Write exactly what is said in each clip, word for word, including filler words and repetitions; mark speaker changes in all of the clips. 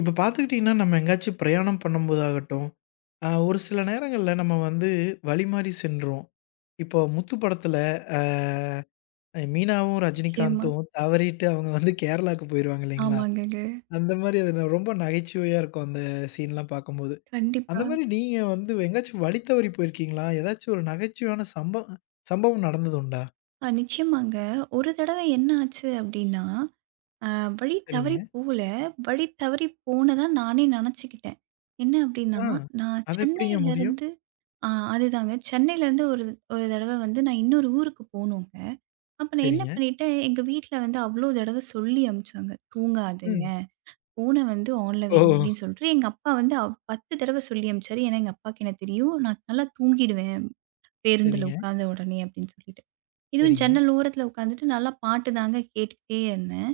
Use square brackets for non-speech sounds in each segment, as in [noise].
Speaker 1: இப்ப பார்த்துக்கிட்டீங்கன்னா, நம்ம எங்கேயாச்சும் பிரயாணம் பண்ணும்போதாகட்டும், அ ஒரு சில நேரங்கள்ல நம்ம வந்து வழிமாறி சென்றோம். இப்போ முத்து படத்துல அ மீனாவும்,
Speaker 2: நிச்சயமா.
Speaker 1: ரஜினிகாந்தும் தவறிட்டு அவங்க வந்து கேரளாக்கு போயிருவாங்க இல்லைங்களா?
Speaker 2: ஆமாங்கங்க.
Speaker 1: அந்த மாரி அது ந ரொம்ப நகைச்சுவையா இருக்கும் அந்த சீன்லாம் பார்க்கும்போது. அந்த
Speaker 2: கண்டிப்பா.
Speaker 1: மாரி நீங்க வந்து எங்கேயாச்சும் வழி தவறி போயிருக்கீங்களா? ஏதாச்சும் ஒரு நகைச்சுவையான சம்ப சம்பவம் நடந்தது உண்டா?
Speaker 2: அ நிச்சயமாங்க. ஒரு தடவ என்ன ஆச்சு அப்டின்னா, அ வழி
Speaker 1: சரிங்க.
Speaker 2: தவறி போல. வழி தவறி போனதா நானே நெனச்சுக்கிட்டேன். என்ன அப்டின்னா,
Speaker 1: ஆ.
Speaker 2: நான்
Speaker 1: அது எப்படிங்க முடியும்?
Speaker 2: சென்னையிலருந்து ஆ அதுதாங்க. சென்னையிலருந்து ஒரு ஒரு தடவ வந்து நான் இன்னொரு ஊருக்கு போனோங்க. அப்ப நான் என்ன
Speaker 1: சரிங்க.
Speaker 2: பண்ணிட்டேன், எங்க வீட்ல வந்து அவ்ளோ தடவ சொல்லி அனுப்பிச்சாங்க. தூங்காதீங்க.
Speaker 1: ம்.
Speaker 2: ஃபோன வந்து ஆன்ல
Speaker 1: ஓ!
Speaker 2: வைங்க அப்டின்னு சொல்ட்டு, எங்க அப்பா வந்து அவ் பத்து தடவ சொல்லி அனுப்பிச்சாரு. ஏன்னா எங்க அப்பாக்கு என்ன தெரியும், நான் நல்லா தூங்கிடுவேன். பேருந்துல
Speaker 1: சரிங்க,
Speaker 2: உட்காந்த உடனே அப்படின்னு சொல்லிட்டு. இதுவும்
Speaker 1: சரிங்க.
Speaker 2: ஜன்னல் ஓரத்துல உட்காந்துட்டு நல்லா பாட்டு தாங்க கேட்டுக்கிட்டே இருந்தேன்.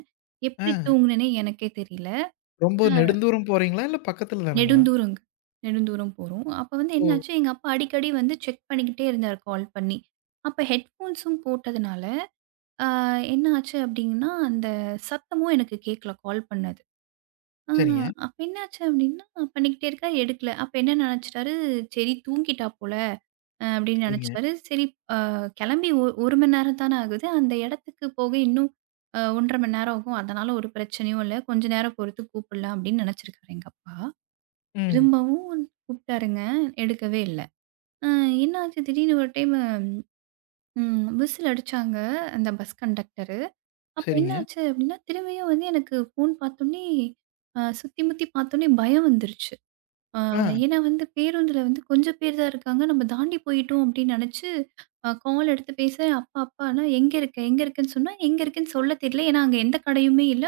Speaker 1: ஆ.
Speaker 2: எப்படி தூங்குனேனே எனக்கே தெரியல.
Speaker 1: ரொம்ப
Speaker 2: அ
Speaker 1: நெடுந்தூரம் போறீங்களா? இல்ல பக்கத்துல தானுங்களா?
Speaker 2: நெடுந்தூரங்க. நெடுந்தூரம் போறோம். அப்ப வந்து
Speaker 1: ஓ!
Speaker 2: என்னாச்சு, எங்க அப்பா அடிக்கடி வந்து செக் பண்ணிக்கிட்டே இருந்தாரு கால் பண்ணி. அப்ப ஹெட்ஃபோன்ஸும் போட்டதுனால, அ என்ன ஆச்சு அப்படின்னா, அந்த சத்தமும் எனக்கு கேட்கல கால் பண்ணது. ஆ
Speaker 1: சரிங்க,
Speaker 2: அப்ப என்னாச்சு அப்டின்னா, பண்ணிக்கிட்டே இருக்கா எடுக்கல. அப்ப என்ன நெனச்சுட்டாரு, சரி தூங்கிட்டா போல அ அப்டின்னு
Speaker 1: சரிங்க.
Speaker 2: நெனச்சுட்டாரு. சரி அ கெளம்பி ஒ ஒரு மணி நேரம் தானே ஆகுது. அந்த இடத்துக்கு போக இன்னும் அ ஒரு அரை மணி நேரம் ஆகும். அதனால ஒரு பிரச்சனையும் இல்ல. கொஞ்ச நேரம் பொறுத்து கூப்புடலாம் அப்டின்னு நெனச்சிருக்காரு எங்க அப்பா.
Speaker 1: ம்.
Speaker 2: திரும்பவும் கூப்ட்டாருங்க, எடுக்கவே இல்ல. அ என்னாச்சு திடீர்னு ஒரு டைமு ம் விசில் அடிச்சாங்க அந்த பஸ் கண்டக்டரு. அப்ப
Speaker 1: சரிங்க.
Speaker 2: என்னாச்சு அப்டின்னா, திரும்பியும் வந்து எனக்கு ஃபோன் பார்த்தோனே அ சுத்தி முத்தி பார்த்தோனே பயம் வந்துருச்சு. ஆ,
Speaker 1: ஆ,
Speaker 2: ஏன்னா வந்து பேருந்துல வந்து கொஞ்சம் பேர் தான் இருக்காங்க. நம்ம தாண்டி போயிட்டோம் அப்படின்னு நெனச்சு, அ கால் எடுத்து பேசுறேன். "அப்பா, அப்பா" நான் "எங்க இருக்க? எங்க இருக்கன்னு?" சொன்னா, எங்க இருக்குன்னு சொல்ல தெரியல. ஏன்னா அங்க எந்த கடையுமே இல்ல.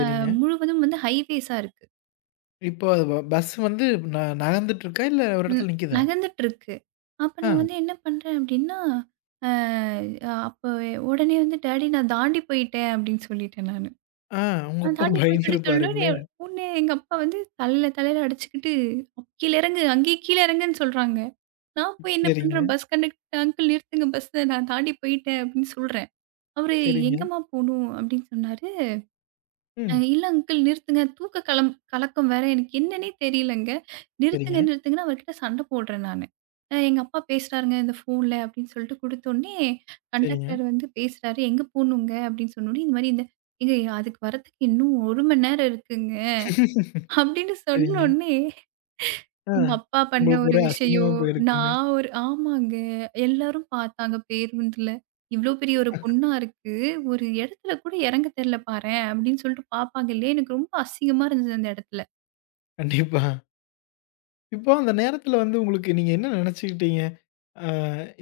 Speaker 2: அ முழுவதும் வந்து ஹைவேஸா இருக்கு.
Speaker 1: இப்போ அது ப பஸ் வந்து ந நகர்ந்துட்டு இருக்கா? இல்ல ஒரு
Speaker 2: ம்
Speaker 1: இடத்துல நிக்குதா?
Speaker 2: நகர்ந்துட்டுருக்கு. அப்ப
Speaker 1: ஆ,
Speaker 2: நான் வந்து என்ன பண்றேன் அப்படின்னா, அ அப்ப உடனே வந்து "டாடி நான் தாண்டி போயிட்டேன்" அப்படின்னு சொல்லிட்டேன் நானு.
Speaker 1: ஆ, உங்க
Speaker 2: நான்
Speaker 1: அப்பா
Speaker 2: தாண்டி
Speaker 1: [laughs]
Speaker 2: போயிட்டேன்னு சொன்னோனே,
Speaker 1: பயந்துருப்பாருங்களே!
Speaker 2: உடனே எங்க அப்பா வந்து தலையில தலையில அடிச்சுக்கிட்டு, "கீழ இறங்கு, அங்கேயே கீழ இறங்குன்னு" சொல்றாங்க. நான் போய் என்ன
Speaker 1: சரிங்க,
Speaker 2: பண்றேன், பஸ் கண்டக்டர் "அங்கிள் நிறுத்துங்க பஸ்ஸ நான் தாண்டி போயிட்டேன்" அப்படின்னு சொல்றேன். அவரு
Speaker 1: சரிங்க.
Speaker 2: "எங்கம்மா போணும்?" அப்படின்னு சொன்னாரு. அ
Speaker 1: ம்.
Speaker 2: "இல்ல அங்கிள் நிறுத்துங்க. தூக்க கலம் கலக்கம் வேற எனக்கு என்னன்னே தெரியலங்க. நிறுத்துங்க,
Speaker 1: சரிங்க,
Speaker 2: நிறுத்துங்கன்னு" அவர்கிட்ட சண்டை போடுறேன் நானு. அ "எங்க அப்பா பேசுறாருங்க இந்த ஃபோன்ல" அப்படின்னு சொல்லிட்டு குடுத்தோனே,
Speaker 1: சரிங்க,
Speaker 2: கண்டக்டர் வந்து பேசுறாரு. "எங்க போணுங்க?" அப்படின்னு சொன்னோனே, இந்த மாரி இந்த "ஏங்க அதுக்கு வரதுக்கு இன்னும் ஒரு மணி நேரம் இருக்குங்க." அப்படின்னு
Speaker 1: சரிங்க.
Speaker 2: சொன்னோனே,
Speaker 1: ஆ.
Speaker 2: எங்க அப்பா பண்ண
Speaker 1: உங்களுக்கு
Speaker 2: ஒரு
Speaker 1: ஒரே அசிங்கமா
Speaker 2: விஷயம்,
Speaker 1: போயிருக்குமே!
Speaker 2: நான் ஒரு ஆமாங்க. எல்லாரும் பார்த்தாங்க பேருந்துல. இவ்ளோ பெரிய ஒரு பொண்ணா இருக்கு. ஒரு இடத்துல கூட இறங்க தெரியல பாரேன், அப்படின்னு சொல்லிட்டு பார்ப்பாங்க இல்லையா? எனக்கு ரொம்ப அசிங்கமா இருந்தது அந்த இடத்துல.
Speaker 1: கண்டிப்பா. இப்போ அந்த நேரத்துல வந்து உங்களுக்கு நீங்க என்ன நெனச்சுக்கிட்டீங்க? ஆ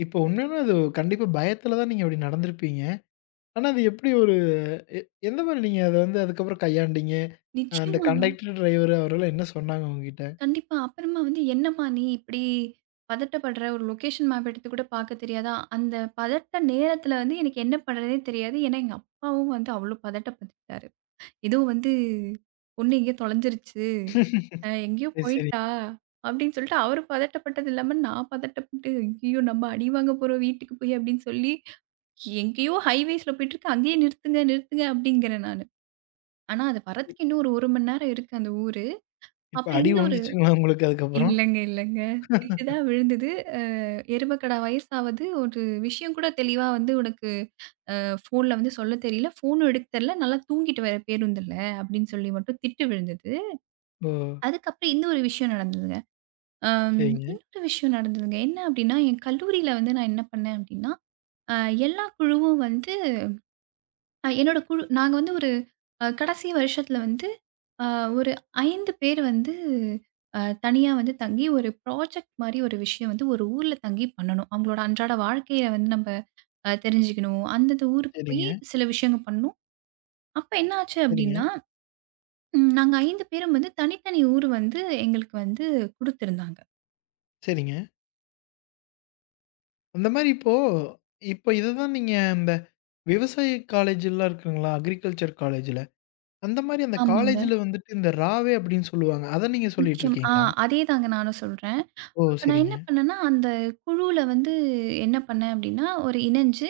Speaker 1: இப்போ உண்மையாலுமே அது கண்டிப்பா பயத்துல தான் நீங்க அப்படி நடந்திருப்பீங்க. ஆனா அது எப்படி ஒரு எ எந்த மாரி நீங்க அத வந்து அதுக்கப்புறம் கையாண்டீங்க? அ அந்த
Speaker 2: நிச்சயமா.
Speaker 1: கண்டக்டர், டிரைவர் அவர்கள்லாம் என்ன சொன்னாங்க உங்ககிட்ட?
Speaker 2: கண்டிப்பா. அப்புறமா வந்து "என்னம்மா நீ இப்படி பதட்டப்படுற? ஒரு லொகேஷன் மேப் எடுத்து கூட பார்க்க தெரியாதா?" அந்த பதட்ட நேரத்துல வந்து எனக்கு என்ன பண்றதுன்னே தெரியாது. ஏன்னா எங்க அப்பாவும் வந்து அவ்ளோ பதட்டப்பட்டுட்டாரு. ஏதோ வந்து பொண்ணு எங்கேயோ தொலைஞ்சிருச்சு. அ
Speaker 1: [laughs]
Speaker 2: எங்கேயோ
Speaker 1: சரி, சரி.
Speaker 2: போயிட்டா! அப்படின்னு சொல்லிட்டு அவரு பதட்டப்பட்டது இல்லாம, நான் பதட்டப்பட்டு, ஐயய்யோ! நம்ம அடி வாங்க போறோம் வீட்டுக்கு போய் அப்படின்னு சொல்லி, எங்கேயோ ஹைவேஸ்ல போயிட்டுருக்கு. அங்கேயே நிறுத்துங்க, நிறுத்துங்க அப்படிங்கிறேன் நானு. ஆனா, அது வரதுக்கு இன்னும் ஒரு 1 மணி நேரம் இருக்கு அந்த ஊரு.
Speaker 1: இப்ப
Speaker 2: அப்புறம்
Speaker 1: அடி
Speaker 2: இந்த ஒரு
Speaker 1: விழுந்துச்சுங்களா உங்களுக்கு அதுக்கப்புறம்?
Speaker 2: இல்லங்க, இல்லங்க. திட்டு தான் விழுந்தது. அ எருமக்கடா வயசாவது ஒரு விஷயம் கூட தெளிவா வந்து உனக்கு ஃபோன்ல வந்து சொல்ல தெரியல. ஃபோனும் எடுக்க தெரியல. நல்லா தூங்கிட்டு வேற பேருந்துல அப்படின்னு சொல்லி மட்டும் திட்டு விழுந்தது.
Speaker 1: ஓ!
Speaker 2: அதுக்கப்புறம் இந்த ஒரு விஷயம் நடந்ததுங்க. அம்,
Speaker 1: சரிங்க,
Speaker 2: இன்னொரு விஷயம் நடந்ததுங்க. என்ன அப்டின்னா, என் கல்லூரியில வந்து நான் என்ன பண்ணேன் அப்டின்னா, அ எல்லா குழுவும் வந்து அ என்னோட குழு நாங்க வந்து ஒரு அ கடைசி வருஷத்துல வந்து அ ஒரு ஐந்து பேர் வந்து அ தனியா வந்து தங்கி ஒரு ப்ராஜெக்ட் மாரி ஒரு விஷயம் வந்து ஒரு ஊர்ல தங்கி பண்ணணும். அவங்களோட அன்றாட வாழ்க்கைய வந்து நம்ம அ தெரிஞ்சுக்கணும். அந்தந்த ஊருக்கு போய்
Speaker 1: சரிங்க,
Speaker 2: சில விஷயங்கள் பண்ணணும். அப்ப என்ன ஆச்சு
Speaker 1: சரிங்க,
Speaker 2: அப்டின்னா, ம் நாங்க ஐந்து பேரும் வந்து தனித்தனி ஊர் வந்து எங்களுக்கு வந்து குடுத்திருந்தாங்க.
Speaker 1: சரிங்க. அந்த மாரி இப்போ இப்ப இதுதான் நீங்க இந்த விவசாய காலேஜ்லாம் இருக்குங்களா? அக்ரிகல்ச்சர் காலேஜ்ல. அந்த மாரி அந்த
Speaker 2: ஆமாங்க.
Speaker 1: காலேஜ்ல வந்துட்டு இந்த ராவே அப்படின்னு சொல்லுவாங்க. அத நீங்க சொல்லிட்டு
Speaker 2: நிச்சயம். ஆ
Speaker 1: இருக்கீங்களா?
Speaker 2: அதேதாங்க நானும் சொல்றேன்.
Speaker 1: ஓ!
Speaker 2: அப்ப நான் என்ன
Speaker 1: சரிங்க,
Speaker 2: பண்ணேன்னா, அந்த குழுவுல வந்து என்ன பண்ணேன் அப்டின்னா, ஒரு இணஞ்சு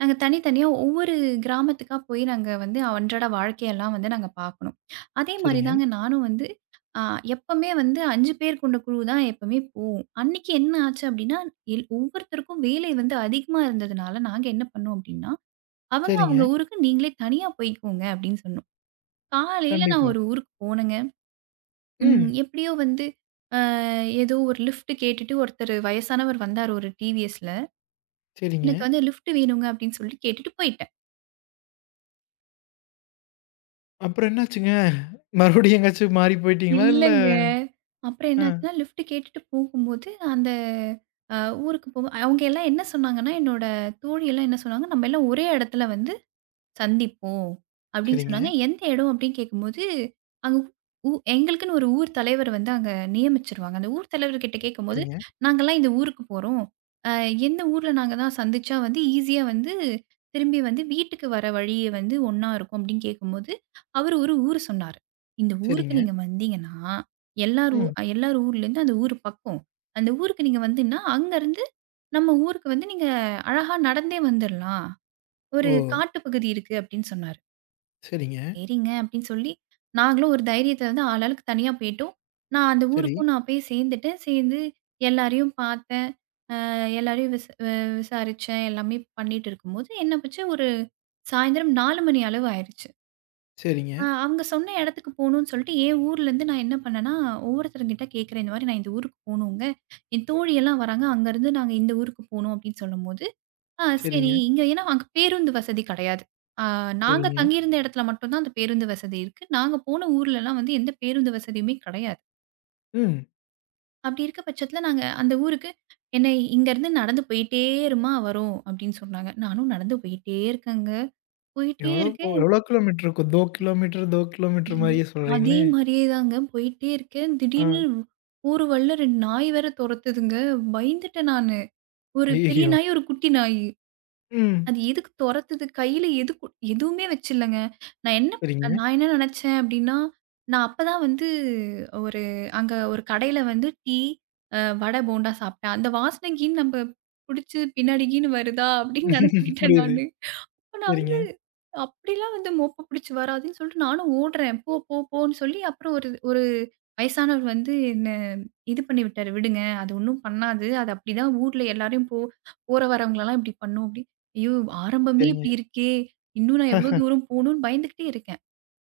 Speaker 2: நாங்க தனித்தனியா ஒவ்வொரு கிராமத்துக்கா போய் நாங்க வந்து அன்றாட வாழ்க்கையெல்லாம் வந்து நாங்க பார்க்கணும். அதே மாரி
Speaker 1: சரிங்க,
Speaker 2: தாங்க நானும் வந்து அ எப்பமே வந்து ஐந்து பேர் கொண்ட குழு தான் எப்பமே போவோம். அன்னைக்கு என்ன ஆச்சு அப்டின்னா, எல் ஒவ்வொருத்தருக்கும் வேலை வந்து அதிகமா இருந்ததுனால நாங்க என்ன பண்ணோம் அப்டின்னா, அவங்க அவங்க
Speaker 1: சரிங்க.
Speaker 2: ஊருக்கு நீங்களே தனியா போய்க்கோங்க அப்டின்னு சொன்னோம். காலையில நான்
Speaker 1: கண்டிப்பா.
Speaker 2: ஒரு ஊருக்கு போனேங்க. ம்.
Speaker 1: ம்.
Speaker 2: எப்படியோ வந்து அ ஏதோ ஒரு லிஃப்ட் கேட்டுட்டு ஒருத்தரு வயசானவர் வந்தாரு ஒரு டிவிஎஸ்ல.
Speaker 1: சரிங்க.
Speaker 2: எனக்கு வந்து லிஃப்ட் வேணுங்க அப்படின்னு சொல்லி கேட்டுட்டு போயிட்டேன்.
Speaker 1: அப்புறம் என்னாச்சுங்க? மறுபடியும் எங்கேயாச்சும் மாறி போயிட்டீங்களா? இல்ல.
Speaker 2: இல்லங்க. அப்புறம் என்னாச்சுன்னா
Speaker 1: அ.
Speaker 2: லிஃப்ட் கேட்டுட்டு போகும்போது அந்த அ ஊருக்கு போக அவங்க எல்லாம் என்ன சொன்னாங்கன்னா, என்னோட தோழி எல்லாம் என்ன சொன்னாங்க, நம்ம எல்லாம் ஒரே இடத்துல வந்து சந்திப்போம் அப்படின்னு
Speaker 1: சரிங்க,
Speaker 2: சொன்னாங்க. எந்த இடம் அப்படின்னு கேட்கும்போது, அங்க ஊ எங்களுக்குன்னு ஒரு ஊர் தலைவர் வந்து அங்க நியமிச்சுருவாங்க. அந்த ஊர் தலைவர்கிட்ட கேட்கும்போது,
Speaker 1: சரிங்க,
Speaker 2: "நாங்கலாம் இந்த ஊருக்கு போறோம். அ எந்த ஊர்ல நாங்க தான் சந்திச்சா வந்து ஈஸியா வந்து திரும்பி வந்து வீட்டுக்கு வர வழி வந்து ஒண்ணா இருக்கும்" அப்படின்னு கேட்கும்போது, அவரு ஒரு ஊர் சொன்னாரு. "இந்த ஊருக்கு
Speaker 1: சரிங்க.
Speaker 2: நீங்க வந்தீங்கன்னா, எல்லார் ஊ
Speaker 1: ம்.
Speaker 2: எல்லார் ஊர்லேருந்து அந்த ஊர் பக்கம். அந்த ஊருக்கு நீங்க வந்தீங்கன்னா, அங்கருந்து நம்ம ஊருக்கு வந்து நீங்க அழகா நடந்தே வந்துரலாம்." ஒரு
Speaker 1: ஓ!
Speaker 2: காட்டு பகுதி இருக்கு அப்படின்னு சொன்னாரு.
Speaker 1: சரிங்க.
Speaker 2: சரிங்க அப்படின்னு சொல்லி, நாங்களும் ஒரு தைரியத்துல வந்து ஆளாளுக்கு தனியா போயிட்டோம். நான் அந்த
Speaker 1: சரி,
Speaker 2: ஊருக்கும் நான் போய் சேர்ந்துட்டேன். சேர்ந்து எல்லாரையும் பார்த்தேன். அ எல்லாரையும் விச அ விசாரிச்சேன். எல்லாமே பண்ணிட்டு இருக்கும்போது என்ன போச்சு, ஒரு சாயந்தரம் நாலு மணி அளவு ஆயிருச்சு.
Speaker 1: சரிங்க,
Speaker 2: அ அவங்க சொன்ன இடத்துக்கு போகணும்னு சொல்லிட்டு, என் ஊர்லேருந்து நான் என்ன பண்ணேன்னா, ஒவ்வொருத்தர்கிட்ட கேட்கிறேன். இந்த மாதிரி நான் இந்த ஊருக்கு போகணுங்க. என் தோழியெல்லாம் வராங்க. அங்கேருந்து நாங்க இந்த ஊருக்கு போகணும் அப்படின்னு சொல்லும்போது ஆ சரி.
Speaker 1: சரிங்க,
Speaker 2: இங்க ஏன்னா அங்க பேருந்து வசதி கெடையாது. ஆ நாங்க
Speaker 1: சரிங்க.
Speaker 2: தங்கியிருந்த இடத்துல மட்டும் தான் அந்த பேருந்து வசதி இருக்கு. நாங்க போன ஊர்லலாம் வந்து எந்த பேருந்து வசதியுமே கெடையாது.
Speaker 1: ம்.
Speaker 2: அப்படி இருக்க பட்சத்துல நாங்க அந்த ஊருக்கு என்ன இங்கருந்து நடந்து போயிட்டே இருமா வரோம் அப்படின்னு சொன்னாங்க. நானும் நடந்து போயிட்டே இருக்கேங்க. போயிட்டே
Speaker 1: எவ்வளோ போ
Speaker 2: இருக்கேன்.
Speaker 1: எவ்வளோ கிலோமீட்டர் இருக்கும்? இரண்டு கிலோமீட்டர், இரண்டு கிலோமீட்டர்
Speaker 2: என்
Speaker 1: மாரியே
Speaker 2: அதே
Speaker 1: சொல்றீங்களே!
Speaker 2: மாரியே தாங்க போயிட்டே இருக்கேன்.
Speaker 1: ஆ.
Speaker 2: திடீர்னு ஊரு வழில ரெண்டு நாய் வேற தொரத்துதுங்க. பயந்துட்டேன் நானு. ஒரு பெரிய
Speaker 1: ஐயய்யோ!
Speaker 2: நாய், ஒரு குட்டி நாய்.
Speaker 1: ம்.
Speaker 2: அது எதுக்கு தொறத்துது? கையில எது கு எதுவுமே வச்சில்லங்க. நான் என்ன
Speaker 1: சரிங்க.
Speaker 2: நான் என்ன நெனச்சேன் அப்டின்னா, நான் அப்ப தான் வந்து ஒரு அங்க ஒரு கடையில வந்து டீ, அ வடை, போண்டா சாப்ட்டேன். அந்த வாசனைக்கு நம்ம புடிச்சு பின்னாடி கீன்னு வருதா அப்டின்னு
Speaker 1: [laughs]
Speaker 2: நெனச்சுக்கிட்டேன்
Speaker 1: புரியுது.
Speaker 2: நானு. ஆனா
Speaker 1: சரிங்க,
Speaker 2: அப்படிலாம் வந்து மோப்ப புடிச்சு வராதுன்னு சொல்லிட்டு நானும் ஓடுறேன். போ, போ, போன்னு சொல்லி அப்புறம் ஒரு ஒரு வயசானவர் வந்து என்ன இது பண்ணி விட்டாரு. "விடுங்க. அது ஒண்ணும் பண்ணாது. அது அப்படிதான் ஊர்ல எல்லாரையும் போ போற வரவங்களலாம் இப்படி பண்ணும்." அப்படி. ஐயோ! ஆரம்பமே
Speaker 1: சரிங்க.
Speaker 2: இப்படி இருக்கே! இன்னும் நான் எவ்வளோ
Speaker 1: ஹ.
Speaker 2: தூரம் போணும்னு பயந்துகிட்டே இருக்கேன்.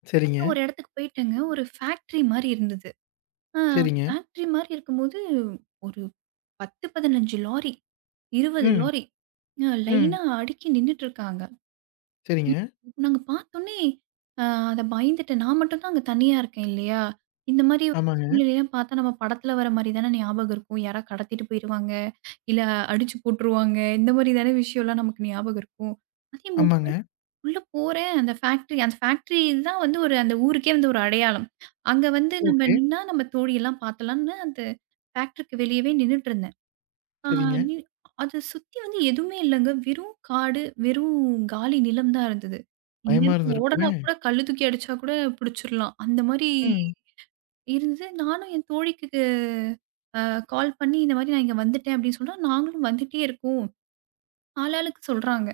Speaker 1: சரிங்க,
Speaker 2: அப்புறம் ஒரு இடத்துக்கு போயிட்டேங்க. ஒரு ஃபேக்ட்ரி மாரி இருந்தது. ஆ
Speaker 1: சரிங்க.
Speaker 2: ஃபேக்ட்ரி மாரி இருக்கும்போது ஒரு பத்து, பதினைந்து லாரி, இருபது
Speaker 1: ம்,
Speaker 2: லாரி அ
Speaker 1: ம்.
Speaker 2: லைனா அடுக்கி நின்னுட்டு இருக்காங்க.
Speaker 1: சரிங்க.
Speaker 2: நாங்க பார்த்தோனே, அ அத பயந்துட்டேன். நான் மட்டும் தான் அங்க தனியா இருக்கேன் இல்லையா? இந்த மாரி ஒரு
Speaker 1: ஆமாங்க,
Speaker 2: சூழ்நிலைலாம் பார்த்தா நம்ம படத்துல வர மாரி தானே ஞாபகம் இருக்கும். யாரா கடத்திட்டு போயிருவாங்க, இல்ல அடிச்சு போட்டுருவாங்க. இந்த மாரி தானே விஷயம்லாம் நமக்கு ஞாபகம் இருக்கும். அதே மாரி
Speaker 1: ஆமாங்க.
Speaker 2: உள்ள போறேன் அந்த ஃபேக்ட்ரி அந்த ஃபேக்ட்ரி தான் வந்து ஒரு அந்த ஊருக்கே வந்து ஒரு அடையாளம். அங்க வந்து நம்ம
Speaker 1: ஓகே.
Speaker 2: நின்னா நம்ம தோழியெல்லாம் பார்த்தலாம்னு அந்த ஃபேக்ட்ரிக்கு வெளியவே நின்னுட்டுருந்தேன். ஆ
Speaker 1: சரிங்க.
Speaker 2: நீ அத சுத்தி வந்து எதுவுமே இல்லங்க. வெறும் காடு, வெறும் காலி நிலம் தான் இருந்தது.
Speaker 1: பயமா
Speaker 2: இங்கேருந்து ஓடனா
Speaker 1: இருந்திருக்குமே!
Speaker 2: கூட கல்லு தூக்கி அடிச்சா கூட புடிச்சிரலாம். அந்த மாரி
Speaker 1: ம்.
Speaker 2: இருந்தது. நானும் என் தோழிக்கு அ கால் பண்ணி இந்த மாரி நான் இங்க வந்துட்டேன் அப்படின்னு சொன்னா, நாங்களும் வந்துட்டே இருக்கோம். ஆளாளுக்கு சொல்றாங்க.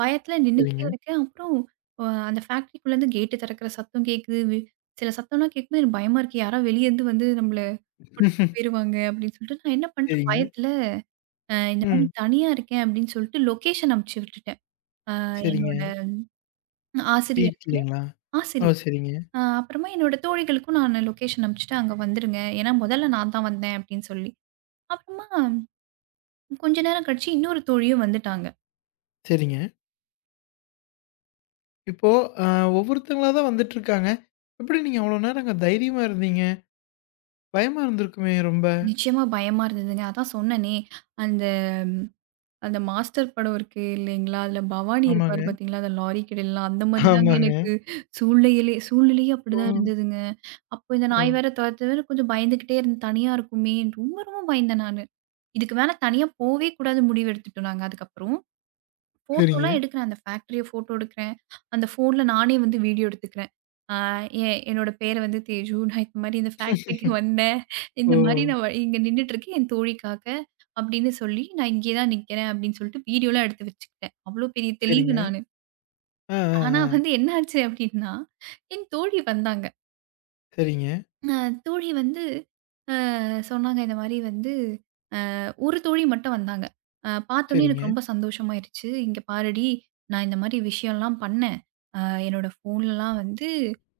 Speaker 2: பயத்துல நின்னுகிட்டே
Speaker 1: சரிங்க.
Speaker 2: இருக்கேன். அப்புறம் அ அந்த ஃபேக்டரிக்குள்ளேருந்து கேட்டு திறக்கிற சத்தம் கேட்குது. வி சில சத்தம்லாம் கேட்கும்போது எனக்கு பயமா இருக்கு. யாரோ வெளிய இருந்து வந்து நம்மள புடிச்சுட்டு
Speaker 1: [laughs]
Speaker 2: போயிருவாங்க அப்படின்னு சொல்லிட்டு நான் என்ன பண்றேன்
Speaker 1: சரிங்க.
Speaker 2: பயத்துல அ இந்த மாரி
Speaker 1: ம்.
Speaker 2: தனியா இருக்கேன் அப்படின்னு சொல்லிட்டு லொகேஷன் அனுப்பிச்சு விட்டுட்டேன். அ
Speaker 1: சரிங்க.
Speaker 2: என்னோட ஆசிரியருக்கு
Speaker 1: வீட்லைங்களா? ஓ!
Speaker 2: ஆசிரியர்.
Speaker 1: சரிங்க,
Speaker 2: அ அப்புறமா என்னோட தோழிகளுக்கும் நான் லொகேஷன் அனுப்பிச்சுட்டேன். அங்க வந்துருங்க. ஏன்னா முதல்ல நான் தான் வந்தேன் அப்படின்னு சொல்லி. அப்புறமா கொஞ்ச நேரம் கழிச்சு இன்னொரு தோழியும் வந்துட்டாங்க.
Speaker 1: சரிங்க. இப்போ அ ஒவ்வொருத்தங்களா தான் வந்துட்டுருக்காங்க. எப்படி நீங்க அவ்ளோ நேரம் அங்க தைரியமா இருந்தீங்க? பயமா இருந்திருக்குமே ரொம்ப?
Speaker 2: நிச்சயமா பயமா இருந்ததுங்க. அதான் சொன்னேனே, அந்த அந்த மாஸ்டர் படம் இருக்கு இல்லைங்களா? அதில பவானி
Speaker 1: ஆமாங்க.
Speaker 2: இருப்பாரு பார்த்தீங்களா? அந்த லாரி கடைலலாம் அந்த மாரி தாங்க
Speaker 1: ஆமாங்க.
Speaker 2: எனக்கு சூழ்நிலையிலே சூழ்நிலையே
Speaker 1: ஓ!
Speaker 2: அப்படிதான் இருந்ததுங்க. அப்போ இந்த
Speaker 1: ஓ!
Speaker 2: நாய் வேற தொரத்துதுன்னு கொஞ்சம் பயந்துகிட்டே இருந்தேன். தனியா இருக்குமே. ரொம்ப ரொம்ப பயந்தேன் நானு. இதுக்கு மேல தனியா போவே கூடாது முடிவு எடுத்துட்டோம் நாங்க அதுக்கப்புறம்.
Speaker 1: சரிங்க.
Speaker 2: ஃபோட்டோலாம் எடுக்கிறேன். அந்த ஃபேக்டரிய ஃபோட்டோ எடுக்கிறேன். அந்த ஃபோன்ல நானே வந்து வீடியோ எடுத்துக்கிறேன். ஆ எ என்னோட பேரு வந்து தேஜு. நான் இந்த மாரி இந்த ஃபேக்டரிக்கு வந்தேன்.
Speaker 1: ஓ!
Speaker 2: இந்த மாரி நான் வ இங்க நின்னுட்டுருக்கேன் என் தோழிக்காக அப்படின்னு சொல்லி, நான் இங்கே தான் நிக்கிறேன் அப்படின்னு சொல்லிட்டு வீடியோலாம் எடுத்து வச்சுக்கிட்டேன். அவ்ளோ பெரிய தெளிவு
Speaker 1: சரிங்க.
Speaker 2: நானு.
Speaker 1: ஆ, ஆ,
Speaker 2: ஆனா
Speaker 1: ஆ.
Speaker 2: வந்து என்ன ஆச்சு அப்படின்னா, என் தோழி வந்தாங்க.
Speaker 1: சரிங்க,
Speaker 2: அ தோழி வந்து அ சொன்னாங்க இந்த மாரி வந்து ஒரு தோழி மட்டும் வந்தாங்க. அ பார்த்தோனே
Speaker 1: சரிங்க,
Speaker 2: எனக்கு ரொம்ப சந்தோஷமாயிருச்சு. "இங்க பாருடி, நான் இந்த மாரி விஷயம்லாம் பண்ணேன். அ என்னோட ஃபோன்லலாம் வந்து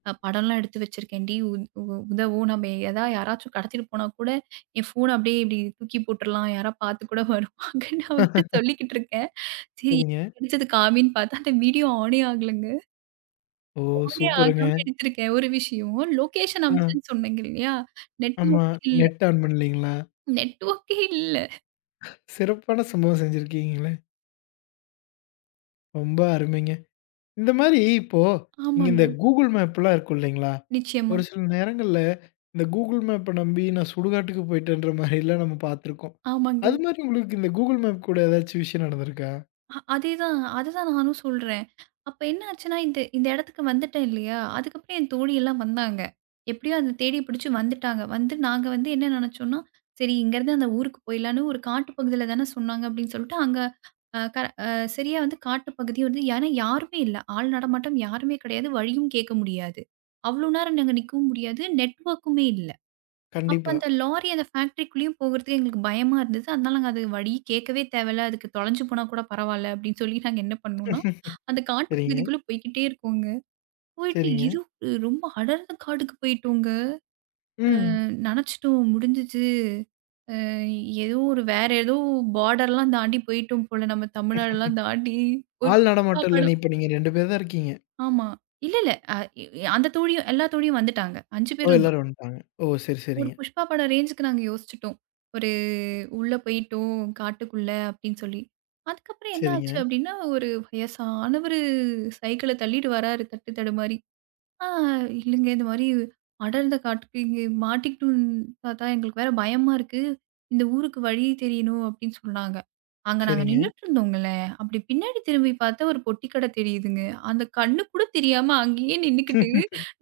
Speaker 2: அ படம்லாம் எடுத்து வச்சிருக்கேன்டி. உத் உ உதவும். நம்ம எதா யாராச்சும் கடத்திட்டு போனா கூட, என் ஃபோன அப்படியே இப்படி தூக்கி போட்டுறலாம். யாரா பார்த்து கூட வருவாங்கன்னு" [laughs] அவகிட்ட சொல்லிக்கிட்டு இருக்கேன். சரி
Speaker 1: சரிங்க.
Speaker 2: எடுத்தது காமின்னு பார்த்தா, அந்த வீடியோ ஆனே ஆகலங்க.
Speaker 1: ஓ!
Speaker 2: ஆனே
Speaker 1: சூப்பருங்க.
Speaker 2: ஆகாம எடுத்திருக்கேன். ஒரு விஷயம். லொகேஷன்
Speaker 1: ஆ,
Speaker 2: அம்ச்சேன்னு சொன்னேங்க இல்லையா?
Speaker 1: ஆமா.
Speaker 2: நெட்வொர்க்கே இல்ல.
Speaker 1: Net on பண்ணலீங்களா?
Speaker 2: நெட்வொர்க்கே இல்ல.
Speaker 1: சிறப்பான சம்பவம் செஞ்சிருக்கீங்களே! ரொம்ப அருமைங்க. இந்த மாரி இப்போ, நீங்க
Speaker 2: ஆமாங்க.
Speaker 1: இந்த Google மேப்லாம் இருக்கும் இல்லைங்களா?
Speaker 2: நிச்சயமா.
Speaker 1: ஒரு சில ம். நேரங்கள்ல இந்த Google மேப்ப நம்பி நான் சுடுகாட்டுக்கு போயிட்டேன்ற மாரிலாம் நம்ம பார்த்துருக்கோம்.
Speaker 2: ஆமாங்க.
Speaker 1: அது மாரி உங்களுக்கு இந்த Google மேப் கூட ஏதாச்சும் விஷயம் நடந்திருக்கா?
Speaker 2: அ அதேதான். அதுதான் நானும் சொல்றேன். அப்ப என்ன ஆச்சுன்னா, இந்த இந்த இடத்துக்கு வந்துட்டேன் இல்லையா? அதுக்கப்புறம் என் தோழி எல்லாம் வந்தாங்க. எப்படியோ அத தேடி பிடிச்சு வந்துட்டாங்க. வந்து நாங்க வந்து என்ன நினைச்சோம்னா, சரி இங்கேருந்து அந்த ஊருக்கு போயிடலான்னு ஒரு காட்டு பகுதியில தானே சொன்னாங்க அப்படின்னு சொல்லிட்டு, அங்க அ க அ சரியா வந்து காட்டு பகுதி வந்து ஏன்னா யாருமே இல்ல. ஆள் நடமாட்டம் யாருமே கிடையாது. வழியும் கேட்க முடியாது. அவ்வளோ நேரம் நாங்க நிக்கவும் முடியாது. நெட்வொர்க்குமே இல்ல. அப்ப
Speaker 1: கண்டிப்பா.
Speaker 2: அந்த லாரி அந்த ஃபேக்ட்ரிக்குள்ளேயும் போகுறதுக்கு எங்களுக்கு பயமா இருந்தது. அதனால நாங்க அது வழி கேட்கவே தேவையில்ல. அதுக்கு தொலைஞ்சு போனா கூட பரவால்ல அப்படின்னு சொல்லி நாங்க என்ன பண்ணோம்னா, அந்த காட்டு
Speaker 1: சரிங்க,
Speaker 2: பகுதிக்குள்ள போய்க்கிட்டே இருக்கோங்க. போயிட்டு
Speaker 1: சரிங்க.
Speaker 2: இது ஒரு ரொம்ப அடர்ந்த காடுக்கு போயிட்டோங்க.
Speaker 1: ம்.
Speaker 2: நெனச்சுட்டோம் முடிஞ்சுச்சு. அ ஏதோ ஒரு வேற ஏதோ பார்டர்லாம் தாண்டி போயிட்டோம் போல. நம்ம தமிழ்நாடுலாம் தாண்டி ஒரு
Speaker 1: ஆள்
Speaker 2: புஷ்பா
Speaker 1: நடமாட்டம் இல்ல.
Speaker 2: படம்
Speaker 1: இப்ப நீங்க ரெண்டு பேர் தான் இருக்கீங்க.
Speaker 2: ஆமா. இல்ல, இல்ல. அ இ- அந்த தோழியும் எல்லா தோழியும் வந்துட்டாங்க. ஐந்து
Speaker 1: ஓ!
Speaker 2: பேர்
Speaker 1: எல்லாரும் வந்துட்டாங்க. ஓ! சரி,
Speaker 2: ஒரு
Speaker 1: சரிங்க.
Speaker 2: புஷ்பா படம் ரேஞ்சுக்கு நாங்க யோசிச்சுட்டோம். ஒரு உள்ள போயிட்டோம் காட்டுக்குள்ள அப்படின்னு சொல்லி. அதுக்கப்புறம் என்ன
Speaker 1: சரிங்க,
Speaker 2: ஆச்சு அப்படின்னா, ஒரு வயசானவரு சைக்கிள தள்ளிட்டு வராரு தட்டு தடுமாறி. "ஆ இல்லைங்க இந்த மாரி அடர்ந்த காட்டுக்கு இங்கே மாட்டிக்கிட்டோம் தாத்தா. எங்களுக்கு வேற பயமா இருக்கு. இந்த ஊருக்கு வழி தெரியணும்" அப்படின்னு சொன்னாங்க. அங்க நாங்க
Speaker 1: சரிங்க.
Speaker 2: நின்னுட்டு இருந்தோங்கல்ல, அப்படி பின்னாடி திரும்பி பார்த்தா ஒரு பொட்டி கடை தெரியுதுங்க. அந்த கண்ணு கூட தெரியாம அங்கேயே நின்னுக்கிட்டு,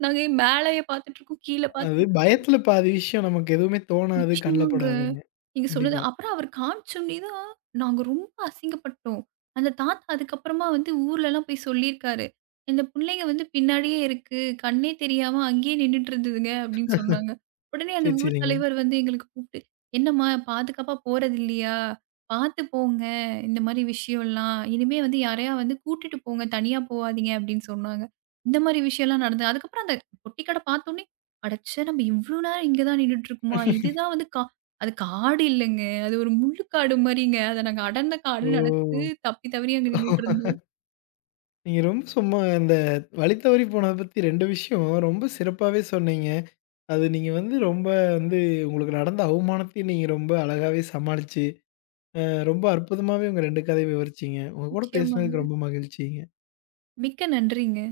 Speaker 2: நாங்க மேலயே பார்த்துட்டு இருக்கோம், கீழ
Speaker 1: அது
Speaker 2: பார்த்துட்டு இருக்கோம்.
Speaker 1: பயத்துல பாதி விஷயம் நமக்கு எதுவுமே தோணாது, கண்ல
Speaker 2: நிச்சயமாங்க.
Speaker 1: படாதுங்க.
Speaker 2: நீங்க சொன்னது
Speaker 1: கண்டிப்பா.
Speaker 2: அப்புறம் அவர் காமிச்சோனே தான், நாங்க ரொம்ப அசிங்கப்பட்டோம். அந்த தாத்தா அதுக்கப்புறமா வந்து ஊர்லலாம் போய் சொல்லியிருக்காரு. "இந்த புள்ளைங்க வந்து பின்னாடியே இருக்கு. கண்ணே தெரியாம அங்கேயே நின்னுட்டு இருந்ததுங்க" அப்படின்னு சொன்னாங்க. உடனே அந்த
Speaker 1: சரி,
Speaker 2: ஊர்
Speaker 1: சரிங்க.
Speaker 2: தலைவர் வந்து எங்களுக்கு கூப்பிட்டு, "என்னம்மா பாதுகாப்பா போறது இல்லையா? பார்த்து போங்க. இந்த மாரி விஷயம்லாம். இனிமே வந்து யாரையா வந்து கூட்டிட்டு போங்க. தனியா போவாதீங்க" அப்படின்னு சொன்னாங்க. இந்த மாரி விஷயம்லாம் நடந்தது. அதுக்கப்புறம் அந்த பொட்டி கடை பார்த்தோனே அடச்சே! நம்ம இவ்ளோ நேரம் இங்க தான் நின்னுட்டு இருக்குமா? இதுதான் வந்து கா அது காடு இல்லங்க. அது ஒரு முள்ளு காடு மாரிங்க. அத நாங்க அடர்ந்த
Speaker 1: ஓ!
Speaker 2: காடுன்னு நெனச்சு தப்பி தவறி அங்க நின்னுட்டு இருந்தோம்.
Speaker 1: நீங்க ரொம்ப சும்மா அந்த வழி தவறி போனத பத்தி ரெண்டு விஷயம் ரொம்ப சிறப்பாவே சொன்னீங்க. அது நீங்க வந்து ரொம்ப வந்து உங்களுக்கு நடந்த அவமானத்தையும் நீங்க ரொம்ப அழகாவே சமாளிச்சு, அ ரொம்ப அற்புதமாவே உங்க ரெண்டு கதைய விவரிச்சீங்க. உங்க கூட
Speaker 2: நிச்சயமாங்க.
Speaker 1: பேசினதுக்கு ரொம்ப மகிழ்ச்சிங்க.
Speaker 2: மிக்க நன்றிங்க.